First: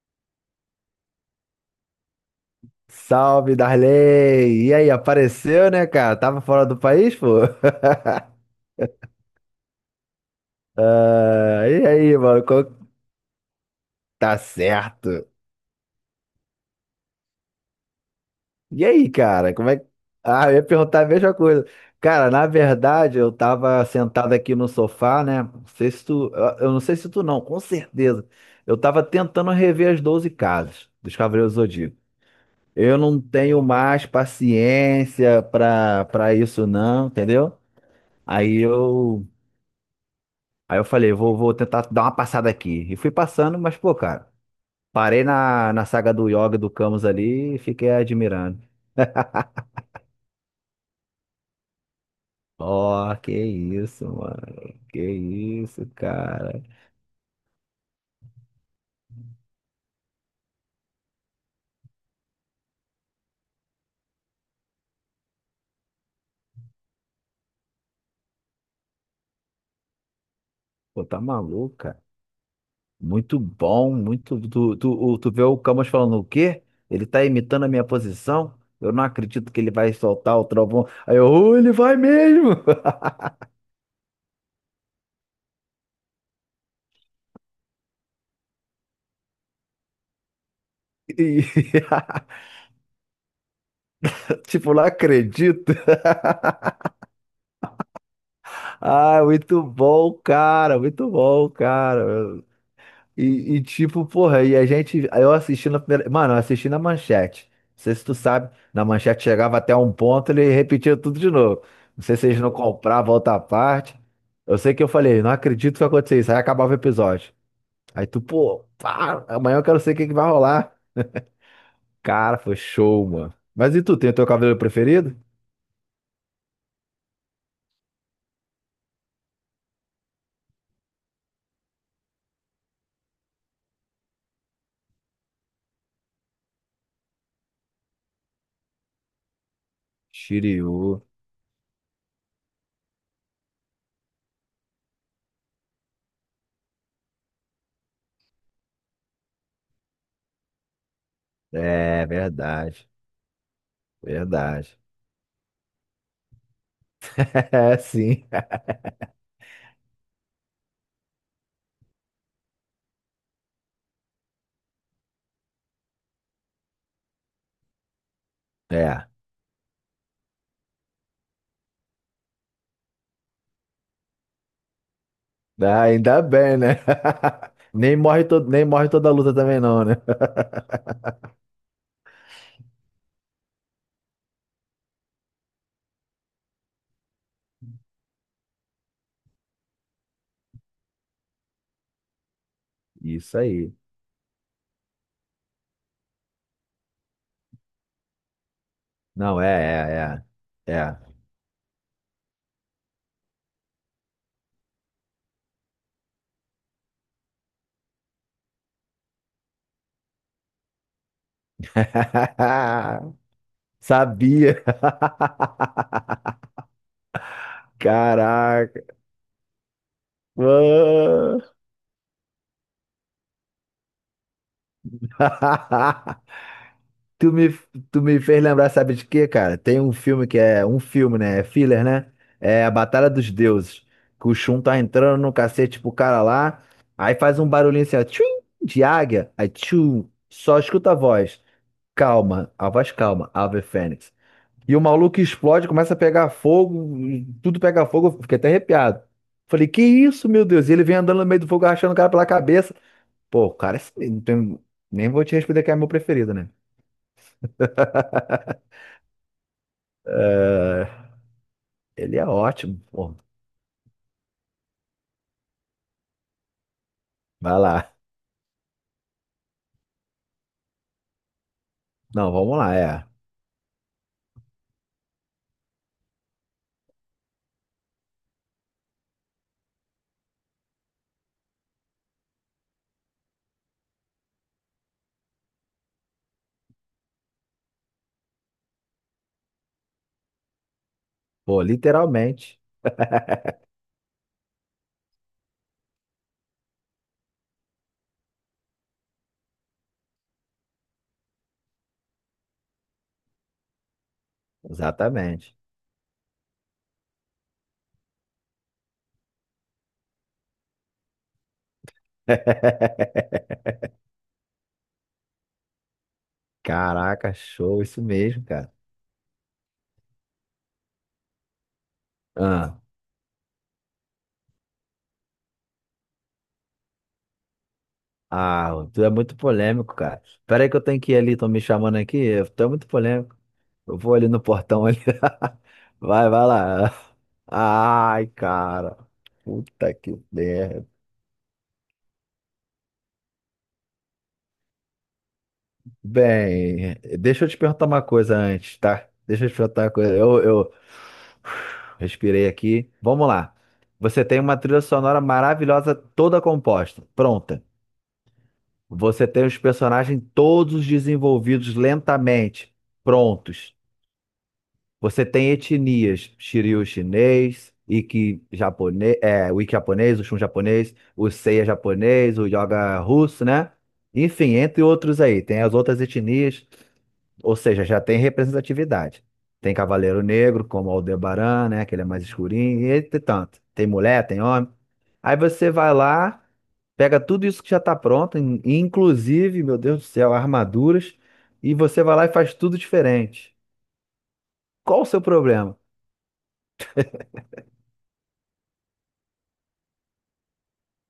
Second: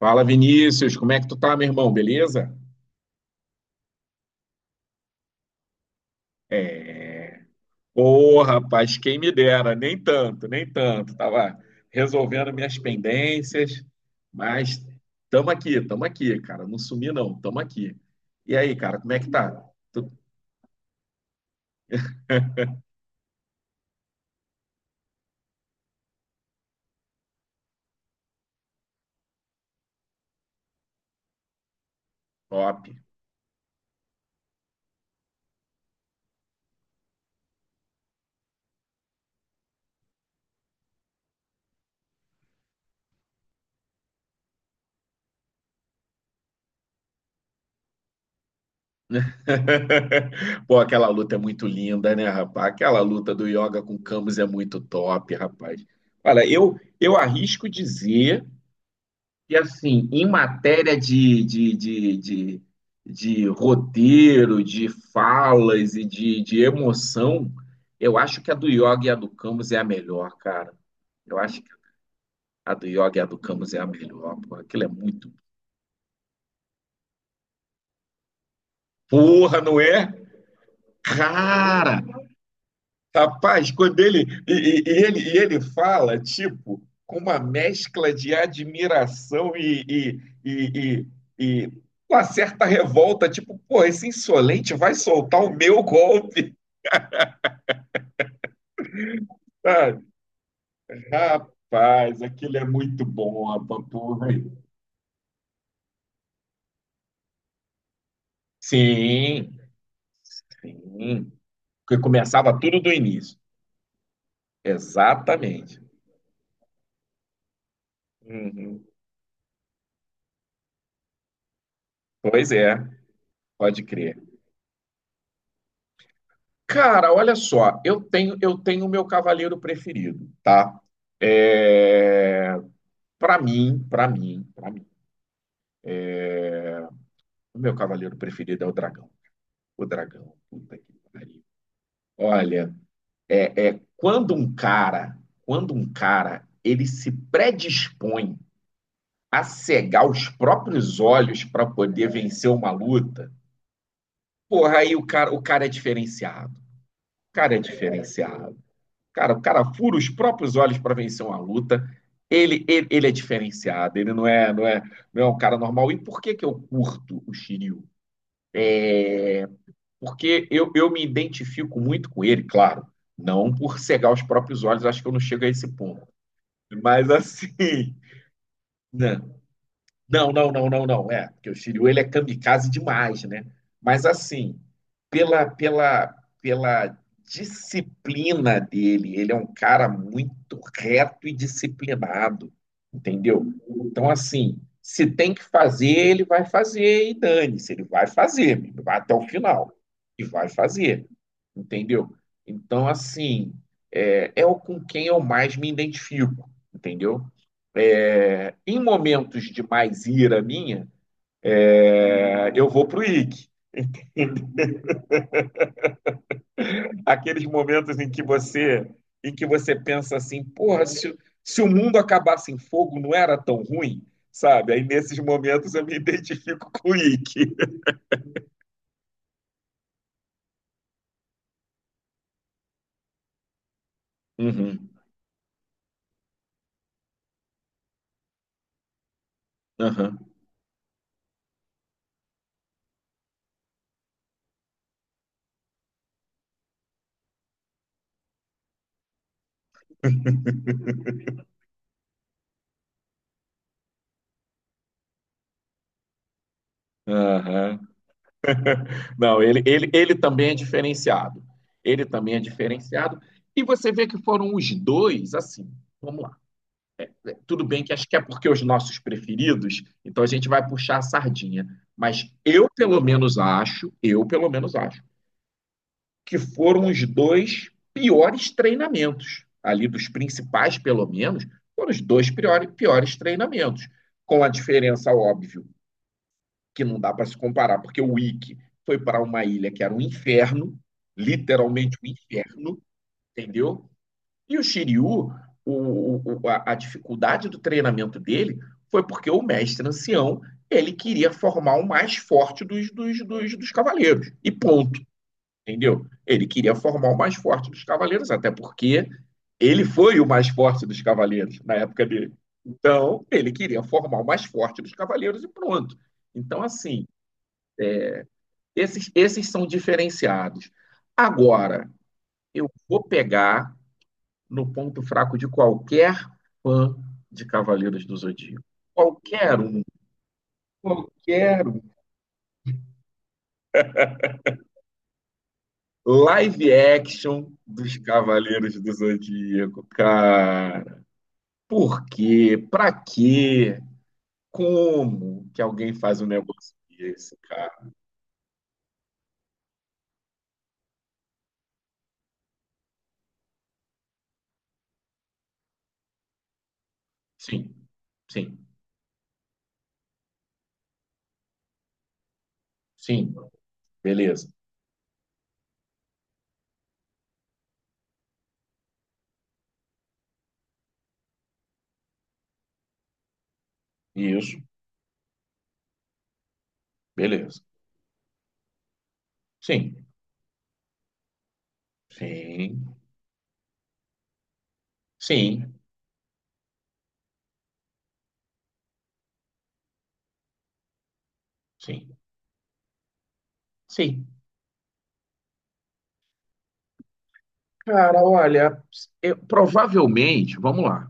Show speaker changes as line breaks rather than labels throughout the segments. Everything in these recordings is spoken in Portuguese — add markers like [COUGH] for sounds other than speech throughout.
Fala, Vinícius, como é que tu tá, meu irmão? Beleza?
Salve, Darley! E aí, apareceu, né, cara? Tava fora do
É.
país, pô?
Ô,
[LAUGHS]
rapaz, quem me dera, nem tanto. Tava
Ah, e aí, mano?
resolvendo minhas pendências,
Tá
mas
certo.
tamo aqui, cara. Não sumi, não, tamo aqui. E aí,
E
cara,
aí,
como é que
cara?
tá?
Como é que.
Tu-
Ah, eu ia perguntar a mesma coisa. Cara, na verdade, eu tava sentado aqui no sofá, né? Não sei se tu. Eu não sei se tu não, com certeza. Eu tava tentando rever as 12 casas dos Cavaleiros do Zodíaco.
Top.
Eu não tenho mais paciência pra isso, não, entendeu? Aí eu. Aí eu falei, vou tentar dar uma passada aqui. E fui passando, mas, pô, cara, parei na saga do Yoga do Camus ali e fiquei admirando.
[LAUGHS] Pô, aquela luta é muito linda, né, rapaz? Aquela
Ó, que
luta do Yoga com o
isso,
Camus é
mano.
muito
Que
top, rapaz.
isso,
Olha,
cara.
eu arrisco dizer. E assim, em matéria de roteiro, de falas e de emoção, eu acho que a do Yoga e a do Camus é a melhor, cara.
Pô, tá
Eu acho que
maluco, cara.
a do Yoga e a do
Muito
Camus é a
bom,
melhor,
muito.
porra.
Tu,
Aquilo é
tu, o-
muito.
tu vê o Camus falando o quê? Ele tá imitando a minha posição? Eu não acredito que
Porra,
ele
não
vai
é?
soltar o trovão. Aí eu, "Oh, ele vai
Cara!
mesmo! [LAUGHS]
Rapaz, quando ele e ele fala tipo com uma mescla de admiração e, e, e,
E,
e, e
[LAUGHS]
uma certa revolta, tipo, pô, esse insolente
tipo, não
vai soltar o
acredito.
meu golpe,
Ah, muito
sabe?
bom, cara, muito bom,
Rapaz,
cara.
aquilo é muito bom,
E,
rapaz.
tipo,
Porra.
porra, e a gente. Aí eu assisti na primeira. Mano, eu assisti na manchete. Não sei se tu sabe, na manchete
Sim,
chegava até um ponto, ele repetia tudo de
sim.
novo.
Porque
Não sei se eles não
começava tudo do
compravam
início.
outra parte. Eu sei que eu falei, não acredito que
Exatamente.
vai acontecer isso. Aí acabava o episódio. Aí tu, pô,
Uhum.
pá, amanhã eu quero saber o que que vai rolar. Cara,
Pois
foi
é,
show, mano. Mas e
pode
tu, tem o
crer.
teu cabelo preferido?
Cara, olha só, eu tenho o meu cavaleiro preferido, tá? É... para mim, o meu cavaleiro preferido é o dragão. O dragão, puta que
Shiryu.
pariu. Olha, é, é quando um cara, ele se predispõe a cegar os próprios olhos para
É,
poder vencer uma
verdade.
luta, porra,
Verdade.
aí o cara é diferenciado. O
[LAUGHS]
cara é
É, sim.
diferenciado. Cara, o cara fura os próprios olhos para vencer uma luta. Ele é diferenciado, ele não é um cara normal. E por que que eu curto o Shiryu?
É.
Porque eu me identifico muito com ele, claro. Não por cegar os próprios olhos, acho que eu não chego a esse
Ah,
ponto.
ainda bem, né?
Mas assim,
[LAUGHS] Nem morre, todo, nem morre
[LAUGHS]
toda a
né?
luta também, não, né?
Não. É, porque o Shiryu ele é kamikaze demais, né? Mas assim, pela, pela, pela disciplina dele, ele é um cara muito reto e disciplinado,
[LAUGHS] Isso
entendeu?
aí.
Então, assim, se tem que fazer, ele vai fazer e dane-se, ele vai fazer, vai até o
Não,
final
é,
e vai
é, é.
fazer,
É.
entendeu? Então, assim, é, é o com quem eu mais me identifico, entendeu? É, em momentos de mais ira minha, é, eu vou pro Ike.
[LAUGHS] Sabia.
Aqueles momentos
Caraca.
em que você pensa assim, porra, se,
Mano.
se o mundo acabasse em fogo, não era tão ruim, sabe? Aí nesses momentos eu me [LAUGHS]
[LAUGHS]
identifico com o
Tu me,
Ike.
tu me fez lembrar, sabe de quê, cara? Tem um filme que é um filme, né? É filler, né? É a Batalha dos Deuses. Que o Shun tá
Uhum,
entrando no cacete pro cara lá. Aí faz um barulhinho assim, ó, tchum, de águia. Aí tchum,
uhum,
só escuta a voz. Calma, a voz calma, Ave Fênix. E o maluco explode, começa a pegar fogo, e tudo pega fogo, eu fiquei até arrepiado. Falei, que isso, meu Deus? E ele vem andando no meio do fogo, arrastando o cara pela cabeça. Pô, o cara, é assim, nem vou te responder que é meu preferido, né?
uhum. Não, ele também é diferenciado. Ele
Ele é
também é
ótimo, pô.
diferenciado. E você vê que foram os dois, assim, vamos lá.
Vai
Tudo bem que
lá.
acho que é porque os nossos preferidos, então a gente vai puxar a sardinha. Mas
Não, vamos
eu,
lá,
pelo
é.
menos, acho, eu, pelo menos, acho, que foram os dois piores treinamentos. Ali dos principais, pelo menos, foram os dois piores treinamentos. Com a diferença, óbvio, que não dá para se comparar, porque o Wiki foi para uma ilha que era um inferno,
Pô,
literalmente um
literalmente.
inferno, entendeu? E o Shiryu, a dificuldade do treinamento dele foi porque o mestre ancião, ele queria formar o mais forte dos cavaleiros, e ponto,
Exatamente.
entendeu? Ele queria formar o mais forte dos cavaleiros, até porque ele foi o mais forte dos cavaleiros na época dele. Então, ele
[LAUGHS]
queria formar o mais forte dos cavaleiros e pronto. Então, assim,
Caraca, show, isso mesmo, cara.
esses são diferenciados. Agora, eu
ah
vou pegar no ponto fraco de qualquer fã de Cavaleiros do Zodíaco.
Ah, tu é muito
Qualquer um,
polêmico, cara. Pera aí que eu tenho que ir ali, estão me
qualquer um.
chamando aqui. Tu é muito polêmico. Eu vou ali no portão ali. [LAUGHS] Vai, vai
Live
lá.
action dos
Ai,
Cavaleiros do
cara.
Zodíaco,
Puta que merda.
cara. Por quê? Pra quê? Como que alguém faz um negócio
Bem,
desse,
deixa eu te perguntar
cara?
uma coisa antes, tá? Deixa eu te perguntar uma coisa. Eu respirei aqui. Vamos lá. Você tem uma trilha sonora maravilhosa, toda composta, pronta.
Sim, sim,
Você tem os personagens todos desenvolvidos lentamente,
sim.
prontos.
Beleza.
Você tem etnias, Shiryu chinês, Iki japonês, é, o Iki japonês, o Shun japonês, o Seiya japonês, o Yoga russo, né? Enfim,
Isso,
entre outros aí, tem as outras etnias, ou
beleza.
seja, já tem representatividade. Tem
Sim,
Cavaleiro Negro, como Aldebaran, né? Que ele é mais escurinho,
sim,
e entre tanto. Tem mulher, tem homem. Aí você
sim,
vai lá, pega tudo isso que já tá pronto, inclusive, meu Deus do céu, armaduras, e você
sim,
vai lá e faz tudo diferente.
sim.
Qual o seu problema?
Cara, olha, provavelmente, vamos lá.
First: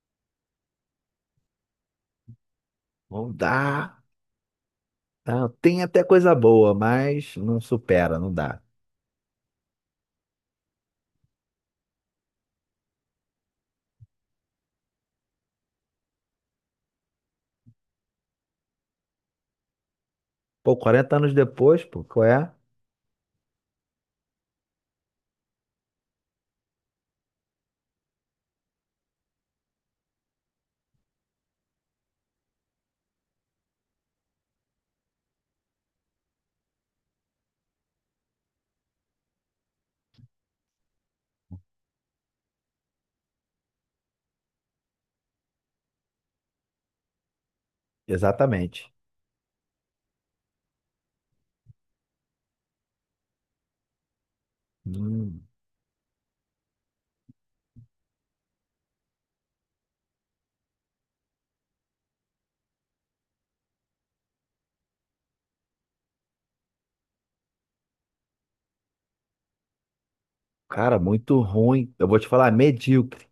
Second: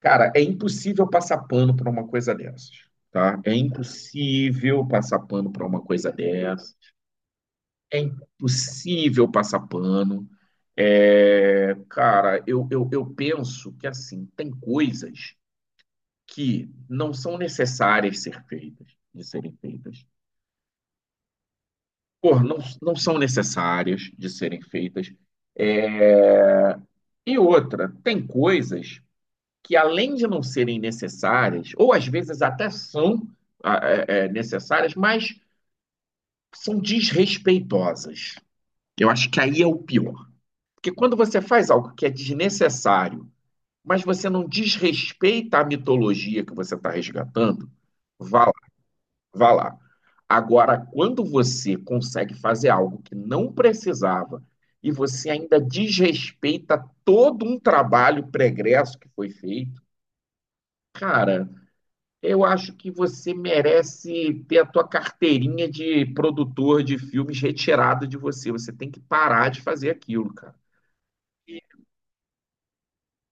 Cara, é impossível passar pano para uma coisa dessas,
Não
tá? É
dá.
impossível passar
Tá,
pano para uma
tem até
coisa
coisa boa,
dessas.
mas não
É
supera, não dá.
impossível passar pano. É, cara, eu penso que, assim, tem coisas que não são necessárias ser feitas, de serem feitas.
Pô, 40 anos depois, pô, qual
Por,
é?
não, não são necessárias de serem feitas. É. E outra, tem coisas que, além de não serem necessárias, ou às vezes até são ah, é, é, necessárias, mas são desrespeitosas. Eu acho que aí é o pior. Porque quando você faz algo que é desnecessário, mas você não desrespeita a mitologia que você está resgatando, vá lá,
Exatamente.
vá lá. Agora, quando você consegue fazer algo que não precisava e você
Hum,
ainda desrespeita todo um trabalho pregresso que foi feito, cara, eu acho que você merece ter a tua carteirinha de produtor de filmes retirada de você. Você tem que parar de fazer aquilo, cara.
cara, muito ruim. Eu vou te falar, medíocre.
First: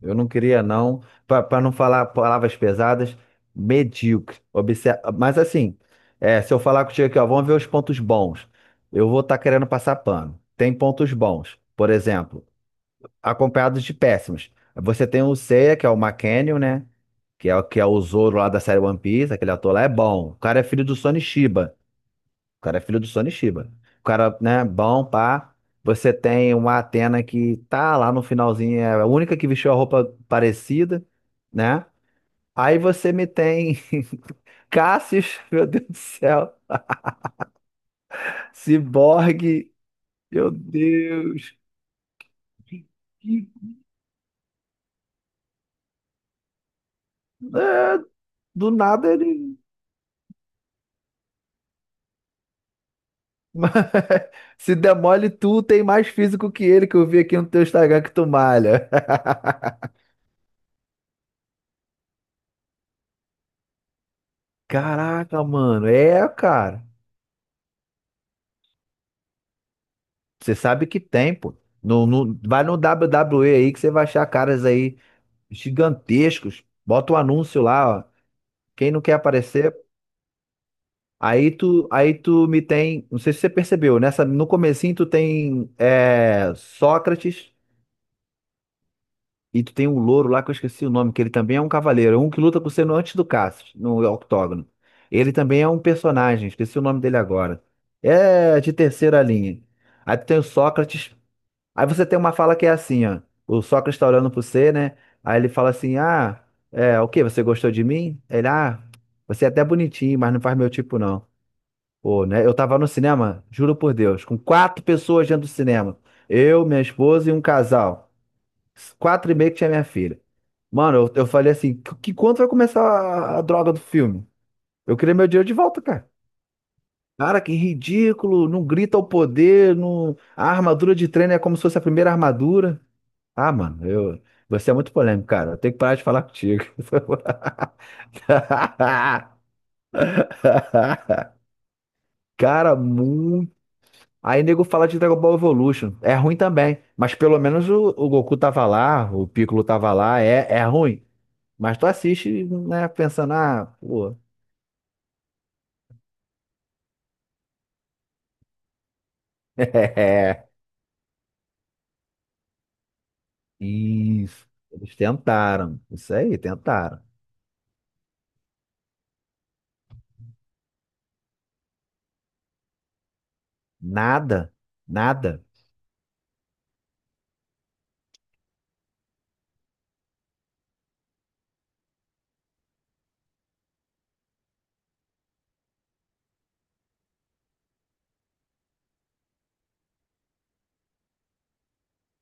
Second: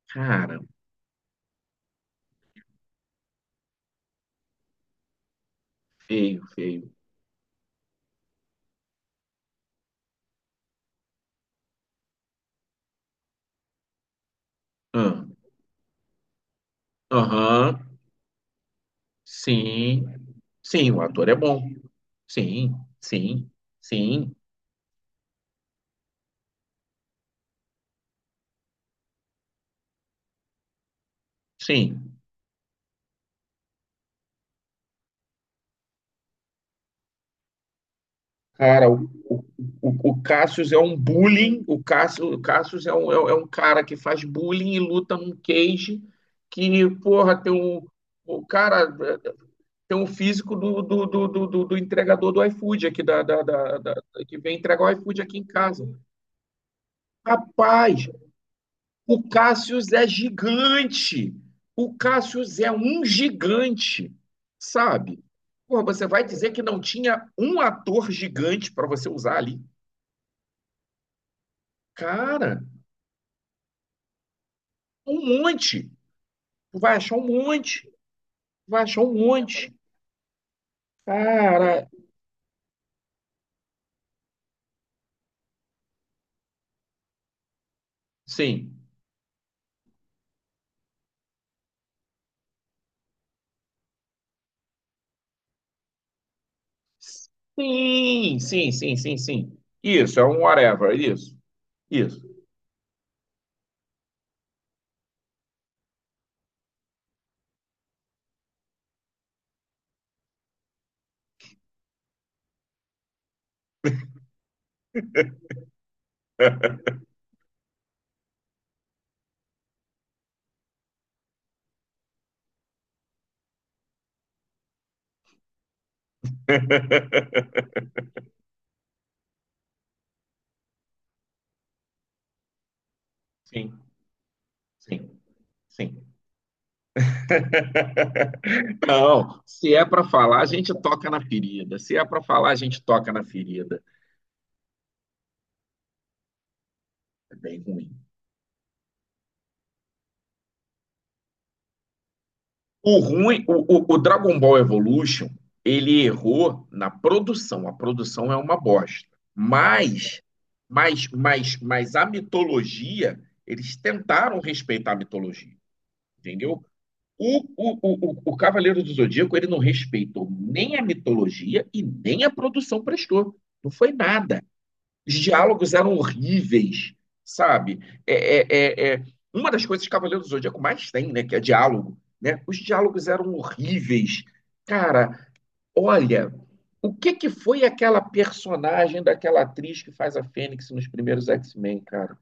Eu não
Cara,
queria, não. Para não falar palavras pesadas, medíocre. Mas assim, é,
feio,
se eu falar
feio.
contigo aqui, ó, vamos ver os pontos bons. Eu vou estar querendo passar pano. Tem pontos bons, por exemplo, acompanhados de péssimos. Você tem
Ah,
o Seiya, que é o McCann, né? que é, o-
aham,
que é o Zoro lá da série One Piece, aquele ator lá é
sim.
bom. O cara é filho
Sim,
do
o
Sonny
ator é bom.
Chiba. O
Sim,
cara é filho do Sonny
sim,
Chiba. O
sim,
cara, né, bom, pá. Você tem uma Atena que tá lá no finalzinho, é a única que vestiu a roupa parecida, né?
sim.
Aí você me tem [LAUGHS] Cassius, meu Deus do céu,
Cara, o, o,
Ciborgue,
o o
meu
Cassius é um
Deus.
bullying. O Cassius é um, é, é um cara que faz bullying e luta num cage que, porra, tem um.
É,
O
do
cara.
nada ele
Tem um físico do entregador do iFood aqui, da, da, da-
[LAUGHS]
da- que vem
se
entregar o iFood
demole
aqui em
tu, tem
casa.
mais físico que ele que eu vi aqui no teu Instagram
Rapaz,
que tu malha.
o Cassius é gigante. O Cassius é um gigante, sabe?
Caraca,
Porra,
mano.
você vai
É,
dizer que não
cara.
tinha um ator gigante para você usar ali?
Você sabe que tem, pô.
Cara,
Vai no WWE aí que você vai achar caras aí
um monte.
gigantescos.
Tu vai
Bota
achar
o
um
anúncio
monte. Tu
lá, ó.
vai
Quem
achar
não
um
quer
monte.
aparecer. Aí
Cara,
tu, aí tu me tem. Não sei se você percebeu, nessa, no comecinho tu tem é, Sócrates
sim.
e tu tem um louro lá que eu esqueci o nome, que ele também é um cavaleiro. Um que luta com você no antes do Cassius, no octógono. Ele também é um personagem, esqueci o nome dele agora.
Sim,
É
sim,
de
sim, sim,
terceira
sim.
linha. Aí
Isso, é
tu tem
um
o
whatever,
Sócrates.
isso.
Aí você tem
Isso.
uma fala que é assim, ó. O Sócrates está olhando pro você, né? Aí ele fala assim: ah, é, o quê? Você gostou de mim? Ele, ah, você é até bonitinho, mas não faz meu tipo, não. Pô, né? Eu tava no cinema, juro por Deus, com quatro pessoas dentro do cinema. Eu, minha esposa e um casal. Quatro e meio que tinha minha filha. Mano, eu falei assim: que quanto vai começar a droga do filme? Eu queria meu dinheiro de volta, cara. Cara, que
[LAUGHS]
ridículo. Não grita ao poder, não... a armadura de treino é como se fosse a primeira armadura. Ah,
Sim,
mano, eu... você é muito
sim,
polêmico, cara. Eu tenho que parar de
sim.
falar contigo. [LAUGHS]
[LAUGHS] Não, se é para falar, a gente toca na ferida. Se é para falar, a
Cara,
gente toca na
muito.
ferida.
Aí nego fala de Dragon Ball Evolution. É ruim também. Mas
É
pelo
bem
menos o,
ruim.
o Goku tava lá, o Piccolo tava lá. É, é ruim. Mas tu assiste, né,
O
pensando,
ruim,
ah,
o
pô.
Dragon Ball Evolution, ele errou na produção. A produção é uma bosta. Mas,
[LAUGHS] É,
mas a mitologia, eles tentaram
isso.
respeitar
Eles
a mitologia,
tentaram. Isso aí,
entendeu?
tentaram.
O Cavaleiro do Zodíaco, ele não respeitou nem a mitologia e nem a produção prestou. Não foi nada.
Nada.
Os
Nada.
diálogos eram horríveis, sabe? É, é, é, é- Uma das coisas que Cavaleiro do Zodíaco mais tem, né, que é diálogo, né? Os diálogos eram horríveis. Cara, olha, o que que foi aquela personagem daquela atriz que faz a Fênix nos primeiros X-Men, cara?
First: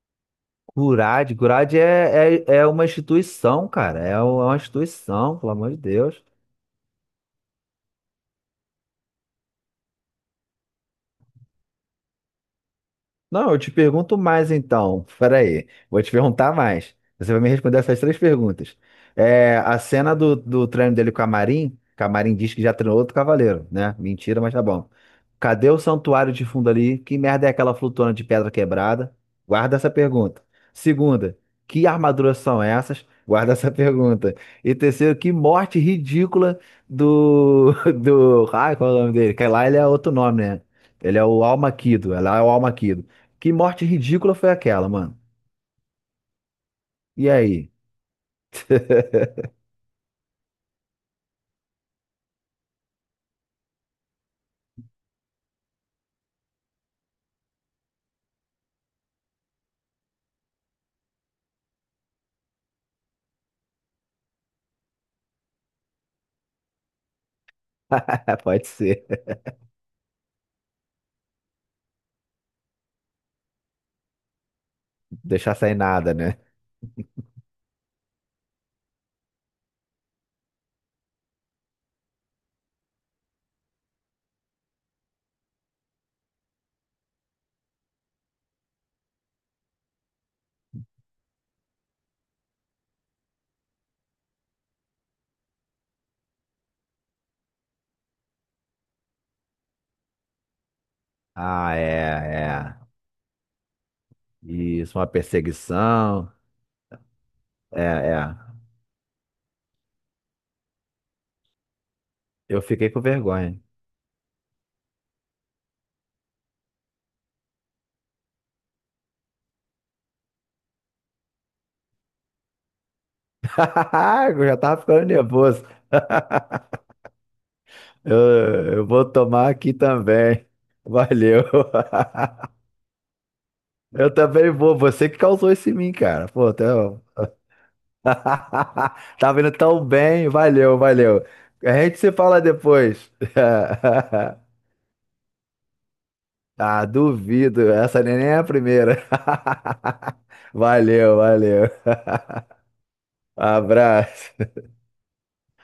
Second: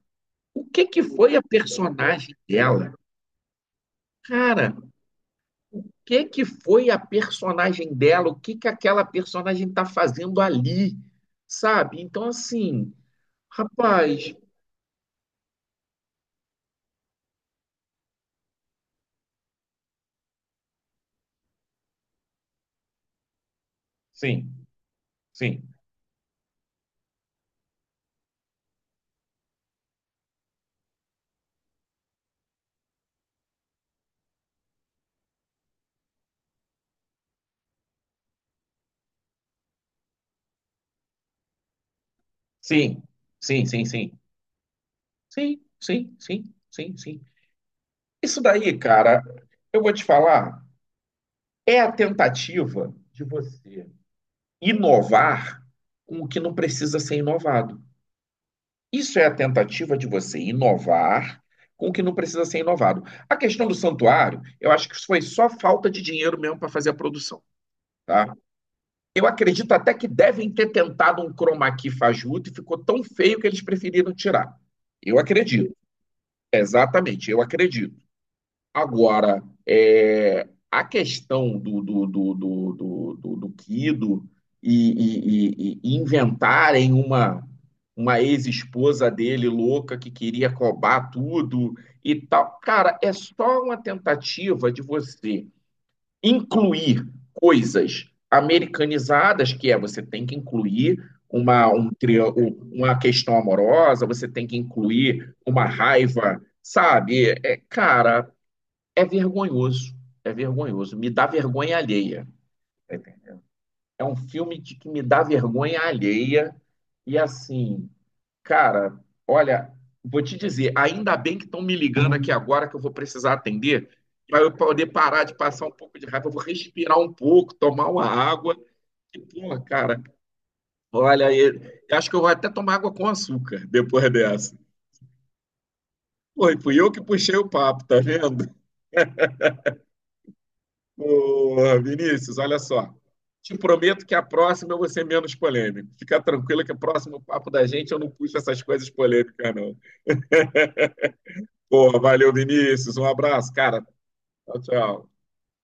O que que
Gurad,
foi a
Gurad
personagem
é, uma
dela?
instituição, cara. É é uma
Cara,
instituição, pelo amor de
o
Deus.
que que foi a personagem dela, o que que aquela personagem está fazendo ali, sabe? Então, assim,
Não, eu te pergunto
rapaz,
mais então. Peraí, vou te perguntar mais. Você vai me responder essas três perguntas. É, a cena do treino dele com a Marin, que a Marin diz que já treinou outro cavaleiro, né? Mentira,
sim,
mas tá bom.
sim,
Cadê o santuário de fundo ali? Que merda é aquela flutuante de pedra quebrada? Guarda essa pergunta. Segunda, que armaduras são essas? Guarda essa pergunta. E terceiro, que morte ridícula do. [LAUGHS] do. Ai, qual é o nome dele? Que lá ele é outro nome, né? Ele é o Almaquido. Lá é o
sim,
Almaquido. Que
sim, sim,
morte
sim,
ridícula foi aquela, mano?
sim, sim, sim, sim, sim.
E aí?
Isso daí, cara, eu vou te falar, é a tentativa de você inovar com o que não precisa ser inovado. Isso é a tentativa de você inovar com o que não precisa ser inovado. A questão do santuário, eu acho que foi só falta de dinheiro mesmo para fazer a produção, tá?
[LAUGHS] Pode ser.
Eu acredito até que devem ter tentado um chroma key fajuto e ficou tão feio que eles preferiram tirar. Eu
Deixar
acredito,
sem nada, né?
exatamente, eu acredito. Agora, é, a questão do Kido e, e inventarem uma ex-esposa dele louca que queria cobrar tudo e tal. Cara, é só uma tentativa de você incluir coisas americanizadas, que é você tem que incluir uma,
Ah,
um,
é, é.
uma questão amorosa, você tem que
Isso, uma
incluir uma
perseguição.
raiva, sabe? É,
É,
cara,
é.
é vergonhoso, é vergonhoso, me dá vergonha alheia.
Eu fiquei com vergonha.
É um filme de que me dá vergonha alheia e assim, cara, olha, vou te dizer, ainda bem que estão me ligando aqui agora que eu vou precisar atender,
[LAUGHS]
para
Eu
eu
já tava
poder
ficando
parar de
nervoso.
passar um pouco de raiva, eu vou
[LAUGHS]
respirar um pouco, tomar uma
Eu,
água.
eu vou
E,
tomar
pô,
aqui
cara,
também.
olha,
Valeu.
eu acho que eu vou até tomar água com açúcar
[LAUGHS]
depois
Eu também
dessa.
vou. Você que causou esse mim, cara.
Pô,
Pô,
e
tá...
fui eu que puxei o papo, tá vendo?
[LAUGHS] tá vindo tão bem. Valeu, valeu.
Ô,
A gente se
Vinícius,
fala
olha só.
depois. [LAUGHS]
Te prometo que a próxima eu vou ser menos polêmico. Fica tranquilo que o
Ah,
próximo papo da
duvido.
gente eu
Essa
não
nem
puxo
é a
essas coisas
primeira.
polêmicas,
[LAUGHS]
não.
Valeu, valeu.
Pô, valeu, Vinícius. Um abraço, cara.
Abraço.
Tchau, tchau.